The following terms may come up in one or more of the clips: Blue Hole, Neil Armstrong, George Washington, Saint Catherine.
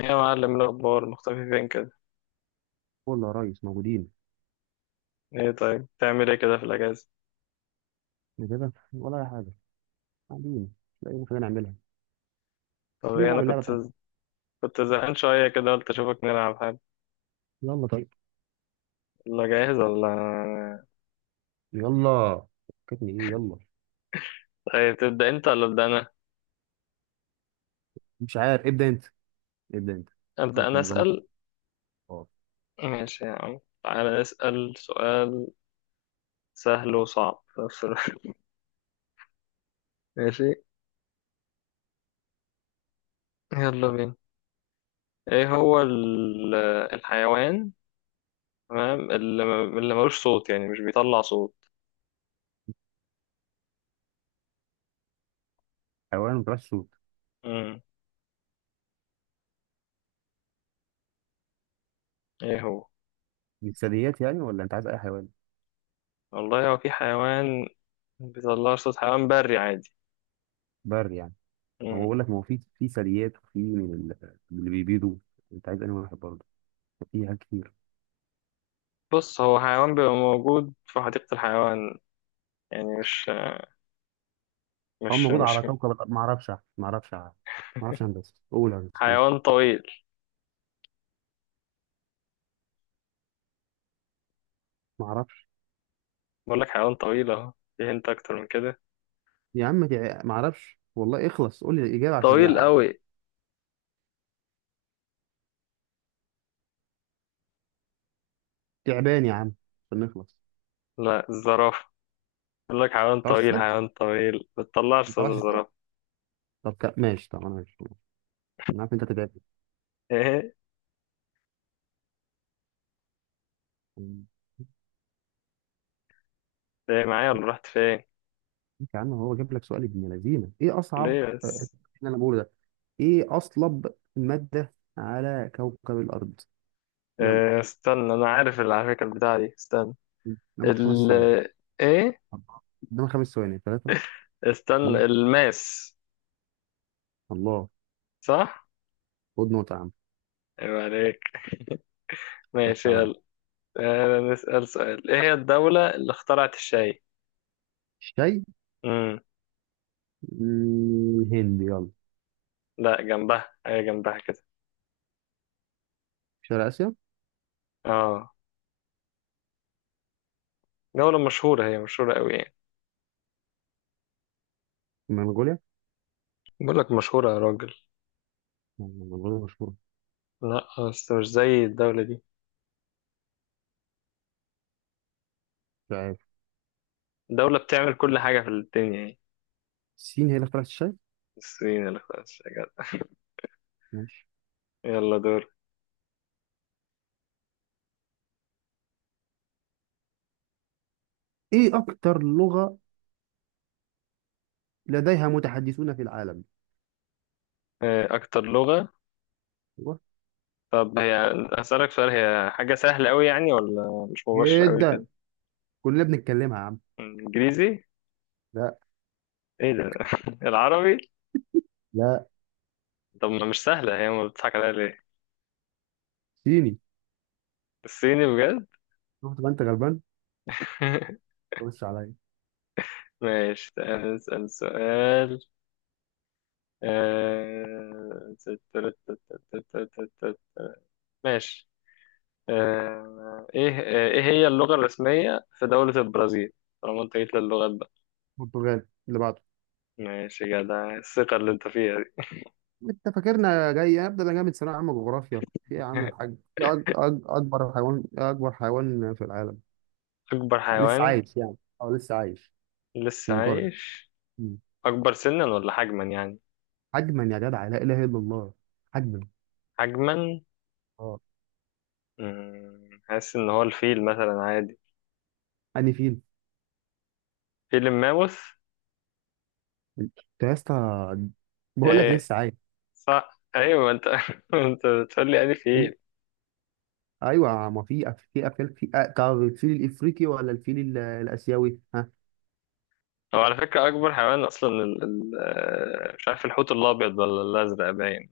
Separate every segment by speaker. Speaker 1: يا معلم، إيه الأخبار؟ مختفي فين كده؟
Speaker 2: كله يا ريس موجودين.
Speaker 1: إيه طيب، تعمل إيه كده في الأجازة؟
Speaker 2: إيه كده ولا اي حاجه؟ قاعدين، مش لاقيين حاجه نعملها.
Speaker 1: طب
Speaker 2: تيجي
Speaker 1: إيه، أنا
Speaker 2: نلعب اللعبه
Speaker 1: كنت
Speaker 2: بتاعتك.
Speaker 1: كنت زهقان شوية كده، قلت أشوفك نلعب حاجة.
Speaker 2: يلا طيب.
Speaker 1: يلا جاهز ولا؟
Speaker 2: يلا. فكتني ايه، يلا.
Speaker 1: طيب تبدأ أنت ولا أبدأ أنا؟
Speaker 2: مش عارف، ابدا انت. ابدا انت
Speaker 1: أبدأ
Speaker 2: شوف
Speaker 1: أنا
Speaker 2: نظامك.
Speaker 1: أسأل؟
Speaker 2: اه.
Speaker 1: ماشي يا عم، تعالى نسأل سؤال سهل وصعب في نفس الوقت. ماشي، يلا بينا. إيه هو الحيوان، تمام، اللي ملوش صوت، يعني مش بيطلع صوت؟
Speaker 2: حيوان ما بتعرفش صوت.
Speaker 1: مم. إيه هو؟
Speaker 2: دي ثدييات يعني ولا انت عايز اي حيوان؟
Speaker 1: والله هو في حيوان بيطلع صوت، حيوان بري عادي.
Speaker 2: بر يعني. هو بقول لك ما هو في ثدييات، وفي من من اللي بيبيضوا. انت عايز انهي واحد برضه؟ في حاجات كتير.
Speaker 1: بص، هو حيوان بيبقى موجود في حديقة الحيوان، يعني مش
Speaker 2: هو
Speaker 1: مش
Speaker 2: موجود على
Speaker 1: مش
Speaker 2: كوكب الأرض. ما اعرفش. ما اعرفش ما يا هندسه قول يا هندسه قول.
Speaker 1: حيوان طويل.
Speaker 2: ما اعرفش.
Speaker 1: بقول لك حيوان طويل اهو، في هنت اكتر من كده.
Speaker 2: يا عم ما اعرفش والله، اخلص قول لي الاجابه، عشان
Speaker 1: طويل قوي.
Speaker 2: تعبان يا عم، عشان نخلص.
Speaker 1: لا الزرافة، بقول لك حيوان
Speaker 2: ما طلعش
Speaker 1: طويل،
Speaker 2: الصوت.
Speaker 1: حيوان طويل بتطلعش
Speaker 2: ما
Speaker 1: صوت
Speaker 2: طلعش الصوت.
Speaker 1: الزرافة.
Speaker 2: طب ماشي. طب انا ماشي. انا عارف انت هتتعبني.
Speaker 1: ايه،
Speaker 2: ماشي.
Speaker 1: ايه معايا ولا رحت فين؟
Speaker 2: يا عم هو جاب لك سؤال ابن لذينه، ايه اصعب؟
Speaker 1: ليه
Speaker 2: اللي
Speaker 1: بس؟
Speaker 2: انا بقوله ده، ايه اصلب ماده على كوكب الارض؟ يلا،
Speaker 1: إيه استنى، انا عارف اللي على فكرة، البتاعة دي، استنى
Speaker 2: قدامك خمس
Speaker 1: ال
Speaker 2: ثواني.
Speaker 1: ايه،
Speaker 2: أربعة. قدامك خمس ثواني، ثلاثه،
Speaker 1: استنى،
Speaker 2: اثنين.
Speaker 1: الماس.
Speaker 2: الله.
Speaker 1: صح.
Speaker 2: خد نقطه يا عم.
Speaker 1: ايوه، عليك.
Speaker 2: خش
Speaker 1: ماشي،
Speaker 2: عليا.
Speaker 1: يلا. آه، نسأل سؤال. ايه هي الدولة اللي اخترعت الشاي؟
Speaker 2: الشاي. الهند، يلا.
Speaker 1: لا جنبها، هي جنبها كده.
Speaker 2: شرق اسيا.
Speaker 1: اه. دولة مشهورة، هي مشهورة قوي يعني.
Speaker 2: منغوليا.
Speaker 1: بقول لك مشهورة يا راجل.
Speaker 2: منغوليا مشهوره.
Speaker 1: لا بس مش زي الدولة دي.
Speaker 2: مش عارف.
Speaker 1: الدولة بتعمل كل حاجة في الدنيا يعني.
Speaker 2: الصين هي اللي اخترعت الشاي.
Speaker 1: الصين اللي، خلاص يا جدع.
Speaker 2: ماشي.
Speaker 1: يلا دور.
Speaker 2: ايه اكتر لغه لديها متحدثون في العالم؟
Speaker 1: آه، أكتر لغة.
Speaker 2: أيوة.
Speaker 1: طب هي، أسألك سؤال، هي حاجة سهلة قوي يعني، ولا مش مباشرة قوي كده؟
Speaker 2: جدا، كلنا بنتكلمها يا عم.
Speaker 1: إنجليزي.
Speaker 2: لا.
Speaker 1: إيه ده؟ العربي.
Speaker 2: لا.
Speaker 1: طب ما مش سهلة هي، ما بتضحك عليها ليه؟
Speaker 2: صيني.
Speaker 1: الصيني بجد.
Speaker 2: شفت بقى انت غلبان. خش عليا.
Speaker 1: ماشي، تعال نسأل سؤال. آه، ماشي. آه، ايه هي اللغة الرسمية في دولة البرازيل؟ طالما انت جيت للغات بقى.
Speaker 2: برتغال اللي بعده.
Speaker 1: ماشي يا جدع، الثقة اللي انت فيها دي.
Speaker 2: انت فاكرنا جاي ابدا؟ انا جاي من ثانويه عامه جغرافيا. في إيه يا عم الحاج؟ في اكبر حيوان، اكبر حيوان في العالم.
Speaker 1: أكبر
Speaker 2: لسه
Speaker 1: حيوان
Speaker 2: عايش يعني، اه لسه عايش.
Speaker 1: لسه
Speaker 2: منقرض.
Speaker 1: عايش؟
Speaker 2: مم.
Speaker 1: أكبر سنا ولا حجما يعني؟
Speaker 2: حجما يا جدع، لا اله الا الله. حجما.
Speaker 1: حجما.
Speaker 2: اه.
Speaker 1: مم، حاسس إن هو الفيل مثلا عادي،
Speaker 2: اني فين.
Speaker 1: فيل الماموث.
Speaker 2: انت يا اسطى، بقول لك
Speaker 1: إيه؟
Speaker 2: لسه عايش.
Speaker 1: صح، أيوة، ما أنت ما أنت بتقول لي يعني فيل.
Speaker 2: ايوه، ما في في افيال، في طب الفيل الافريقي ولا الفيل الاسيوي، ها؟
Speaker 1: هو على فكرة أكبر حيوان أصلا آه، مش عارف، الحوت الأبيض ولا الأزرق باين.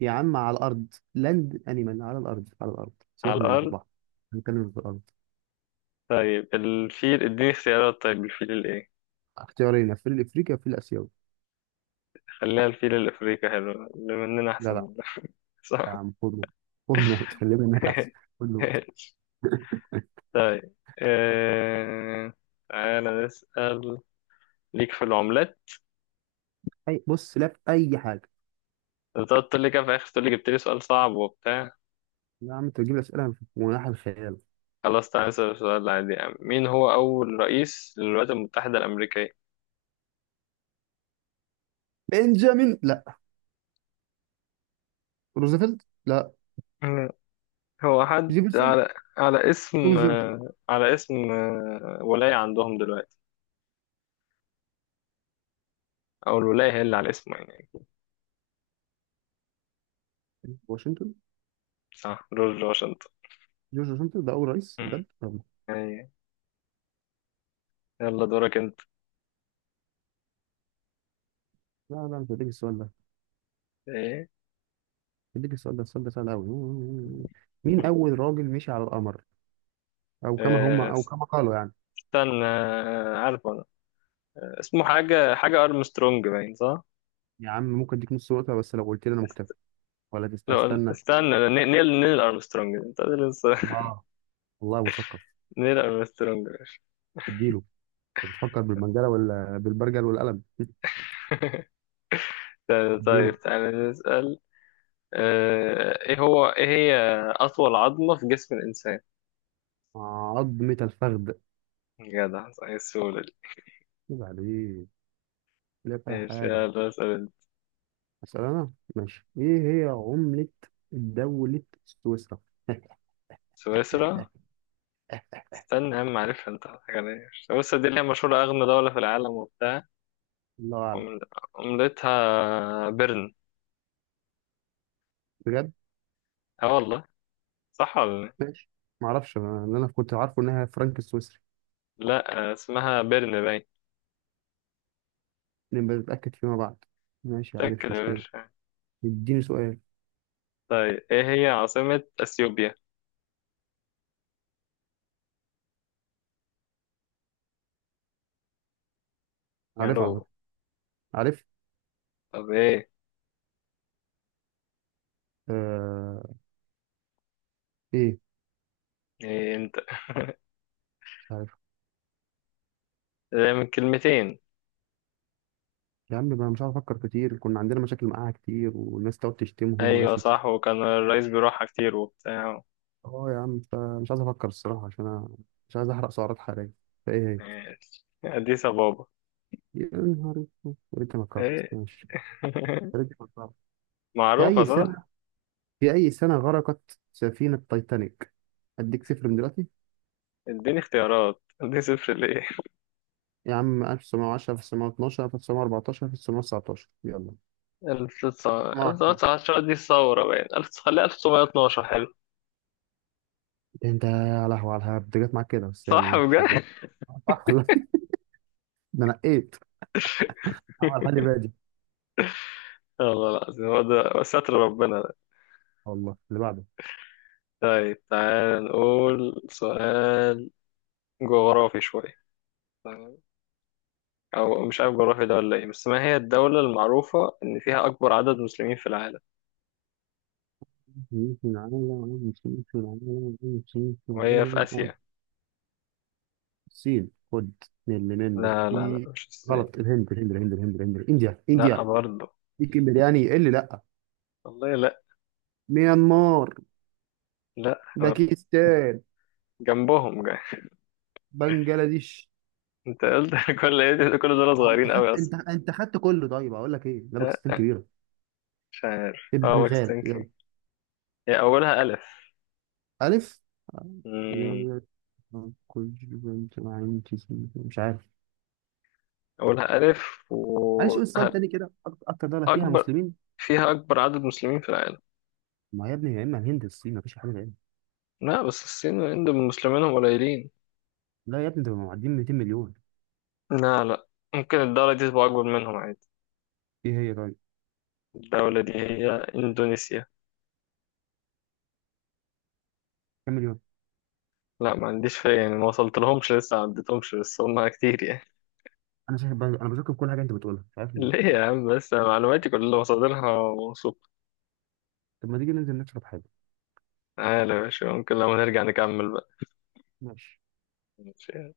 Speaker 2: يا عم على الارض، لاند انيمال، على الارض، على الارض،
Speaker 1: على
Speaker 2: سيبك من اللي في
Speaker 1: الأرض.
Speaker 2: البحر. هنتكلم في الارض.
Speaker 1: طيب الفيل، اديني اختيارات. طيب الفيل الإيه؟
Speaker 2: اختيارين، الفيل الافريقي والفيل الاسيوي.
Speaker 1: خليها الفيل الأفريقي، حلو اللي مننا أحسن
Speaker 2: لا لا.
Speaker 1: منه.
Speaker 2: يا
Speaker 1: صح.
Speaker 2: عم خد نقطة. خد نقطة، خلي منك احسن. خد نقطة.
Speaker 1: طيب تعالى نسأل. ليك في العملات؟
Speaker 2: اي بص، لا في اي حاجة.
Speaker 1: انت قلت لي كده في الآخر، تقول لي جبت لي سؤال صعب وبتاع.
Speaker 2: يا عم انت بتجيب لي اسئلة في مناحة الخيال.
Speaker 1: خلاص تعالى نسأل السؤال العادي يا عم. مين هو أول رئيس للولايات المتحدة الأمريكية؟
Speaker 2: بنجامين، لا. روزفلت، لا.
Speaker 1: هو حد
Speaker 2: جيفرسون.
Speaker 1: على على اسم
Speaker 2: توماس جيفرسون.
Speaker 1: آه، على اسم آه، ولاية عندهم دلوقتي، أو الولاية هي اللي على اسمه يعني.
Speaker 2: واشنطن.
Speaker 1: صح، جورج واشنطن.
Speaker 2: جورج واشنطن، ده اول رئيس
Speaker 1: مم.
Speaker 2: بجد. طب.
Speaker 1: أي، يلا دورك أنت.
Speaker 2: لا لا، مش هديك السؤال ده.
Speaker 1: إيه؟
Speaker 2: اديك السؤال ده، السؤال ده سهل قوي. مين
Speaker 1: مم.
Speaker 2: اول راجل مشي على القمر، او كما هم،
Speaker 1: آه،
Speaker 2: او كما قالوا يعني؟
Speaker 1: استنى، عارف أنا، اسمه حاجة أرمسترونج باين، صح؟
Speaker 2: يا عم ممكن اديك نص نقطه، بس لو قلت لي انا مكتفي ولا
Speaker 1: لو،
Speaker 2: استنى.
Speaker 1: استنى، نيل أرمسترونج، أنت لسه.
Speaker 2: اه والله مثقف.
Speaker 1: نيل أرمسترونج.
Speaker 2: اديله. انت بتفكر بالمنجله ولا بالبرجل والقلم اديله.
Speaker 1: طيب تعالى نسأل. آه، إيه هي أطول عظمة في جسم الإنسان؟
Speaker 2: عظمه الفخذ.
Speaker 1: جدع، صحيح السؤال.
Speaker 2: عيب عليك، لا فيها
Speaker 1: ماشي،
Speaker 2: حاجه.
Speaker 1: يلا اسأل انت.
Speaker 2: اسال انا، ماشي. ايه هي عمله دوله سويسرا؟
Speaker 1: سويسرا؟ استنى يا عم، عارفها. انت حاجة، ليه سويسرا دي اللي هي مشهورة أغنى دولة في العالم وبتاع.
Speaker 2: الله اعلم.
Speaker 1: عمل- عملتها بيرن.
Speaker 2: بجد.
Speaker 1: اه والله. صح ولا؟
Speaker 2: ماشي. معرفش، انا اللي انا كنت عارفه انها فرنك السويسري.
Speaker 1: لا لا، اسمها بيرن باين.
Speaker 2: نبقى نتأكد فيما بعد. ماشي، عارف، مش
Speaker 1: متأكد يا
Speaker 2: مشكلة.
Speaker 1: باشا.
Speaker 2: اديني سؤال.
Speaker 1: طيب، ايه هي عاصمة أثيوبيا؟
Speaker 2: عارف على فكرة.
Speaker 1: يالو.
Speaker 2: عارف.
Speaker 1: طب ايه؟
Speaker 2: آه... ايه.
Speaker 1: ايه انت؟
Speaker 2: مش عارف.
Speaker 1: ده من كلمتين.
Speaker 2: يا عم ما أنا مش عارف افكر كتير، كنا عندنا مشاكل معاها كتير، والناس تقعد تشتمهم وناس
Speaker 1: ايوه
Speaker 2: تشتم.
Speaker 1: صح، وكان الرئيس بيروحها كتير وبتاع.
Speaker 2: اه يا عم، فمش عايز افكر الصراحة، عشان انا مش عايز احرق سعرات حرارية. فايه هي؟
Speaker 1: ماشي، أديس أبابا.
Speaker 2: يا نهار اسود، انت فكرت،
Speaker 1: ايه؟
Speaker 2: ماشي. يا ريتني فكرت. في
Speaker 1: معروفة
Speaker 2: اي
Speaker 1: صح.
Speaker 2: سنة، غرقت سفينة تايتانيك؟ اديك صفر من دلوقتي.
Speaker 1: اديني اختيارات، اديني صفر ليه؟
Speaker 2: يا عم، 1910، 1912، 1914، 1919، يلا. 1920.
Speaker 1: 1910 دي الثورة باين، 1000، خليها 1912، حلو.
Speaker 2: انت يا لهوي، على الهبد جت معاك كده، بس يلا
Speaker 1: صح
Speaker 2: ماشي شغال.
Speaker 1: بجد؟
Speaker 2: صح والله. ده نقيت، عمل حالي بادي.
Speaker 1: والله العظيم، هو ده ستر ربنا ده.
Speaker 2: والله اللي بعده.
Speaker 1: طيب تعال نقول سؤال جغرافي شوية، تمام؟ أو مش عارف جغرافي ده ولا إيه، بس ما هي الدولة المعروفة إن فيها أكبر عدد مسلمين في العالم،
Speaker 2: نمشي العالم، نمشي العالم، نمشي
Speaker 1: وهي في
Speaker 2: العالم.
Speaker 1: آسيا؟
Speaker 2: الصين، خد من اللي منه
Speaker 1: لا لا لا،
Speaker 2: في.
Speaker 1: مش الصين.
Speaker 2: غلط. الهند الهند الهند الهند الهند، انديا
Speaker 1: لا
Speaker 2: انديا.
Speaker 1: برضه.
Speaker 2: ليك برياني، إيه اللي لا.
Speaker 1: والله لا.
Speaker 2: ميانمار.
Speaker 1: لا برضه.
Speaker 2: باكستان.
Speaker 1: جنبهم جاي.
Speaker 2: بنجلاديش.
Speaker 1: أنت قلت كل إيه ده؟ كل دول
Speaker 2: انت
Speaker 1: صغيرين أوي
Speaker 2: خدت،
Speaker 1: أصلا.
Speaker 2: انت خدت كله، طيب اقول لك ايه؟ لا باكستان
Speaker 1: لا،
Speaker 2: كبيره.
Speaker 1: مش عارف، اه ماكس
Speaker 2: البنغال،
Speaker 1: تنكي.
Speaker 2: يلا.
Speaker 1: هي أولها ألف.
Speaker 2: ألف
Speaker 1: مم.
Speaker 2: يعني. كل بنت عندي. مش عارف.
Speaker 1: أولها ألف
Speaker 2: معلش، قول السؤال
Speaker 1: وأكبر.
Speaker 2: تاني كده. أكتر دولة فيها
Speaker 1: أكبر،
Speaker 2: مسلمين.
Speaker 1: فيها أكبر عدد مسلمين في العالم.
Speaker 2: ما يا ابني، يا إما الهند يا الصين، مفيش حاجة غيرها.
Speaker 1: لا بس الصين والهند مسلمينهم قليلين.
Speaker 2: لا يا ابني، ده معديين 200 مليون.
Speaker 1: لا لا، ممكن الدولة دي تبقى أكبر منهم عادي.
Speaker 2: إيه هي طيب؟
Speaker 1: الدولة دي هي إندونيسيا.
Speaker 2: كام مليون؟
Speaker 1: لا ما عنديش فيها يعني، ما وصلت لهمش لسه، ما عدتهمش، بس هم كتير يعني.
Speaker 2: أنا شايف أنا بشك في كل حاجة أنت بتقولها، مش عارف ليه.
Speaker 1: ليه يا عم بس، أنا معلوماتي كلها مصادرها موثوقة.
Speaker 2: طب ما تيجي ننزل نشرب حاجة.
Speaker 1: تعالى يا باشا، ممكن لما نرجع نكمل بقى.
Speaker 2: ماشي.
Speaker 1: ماشي.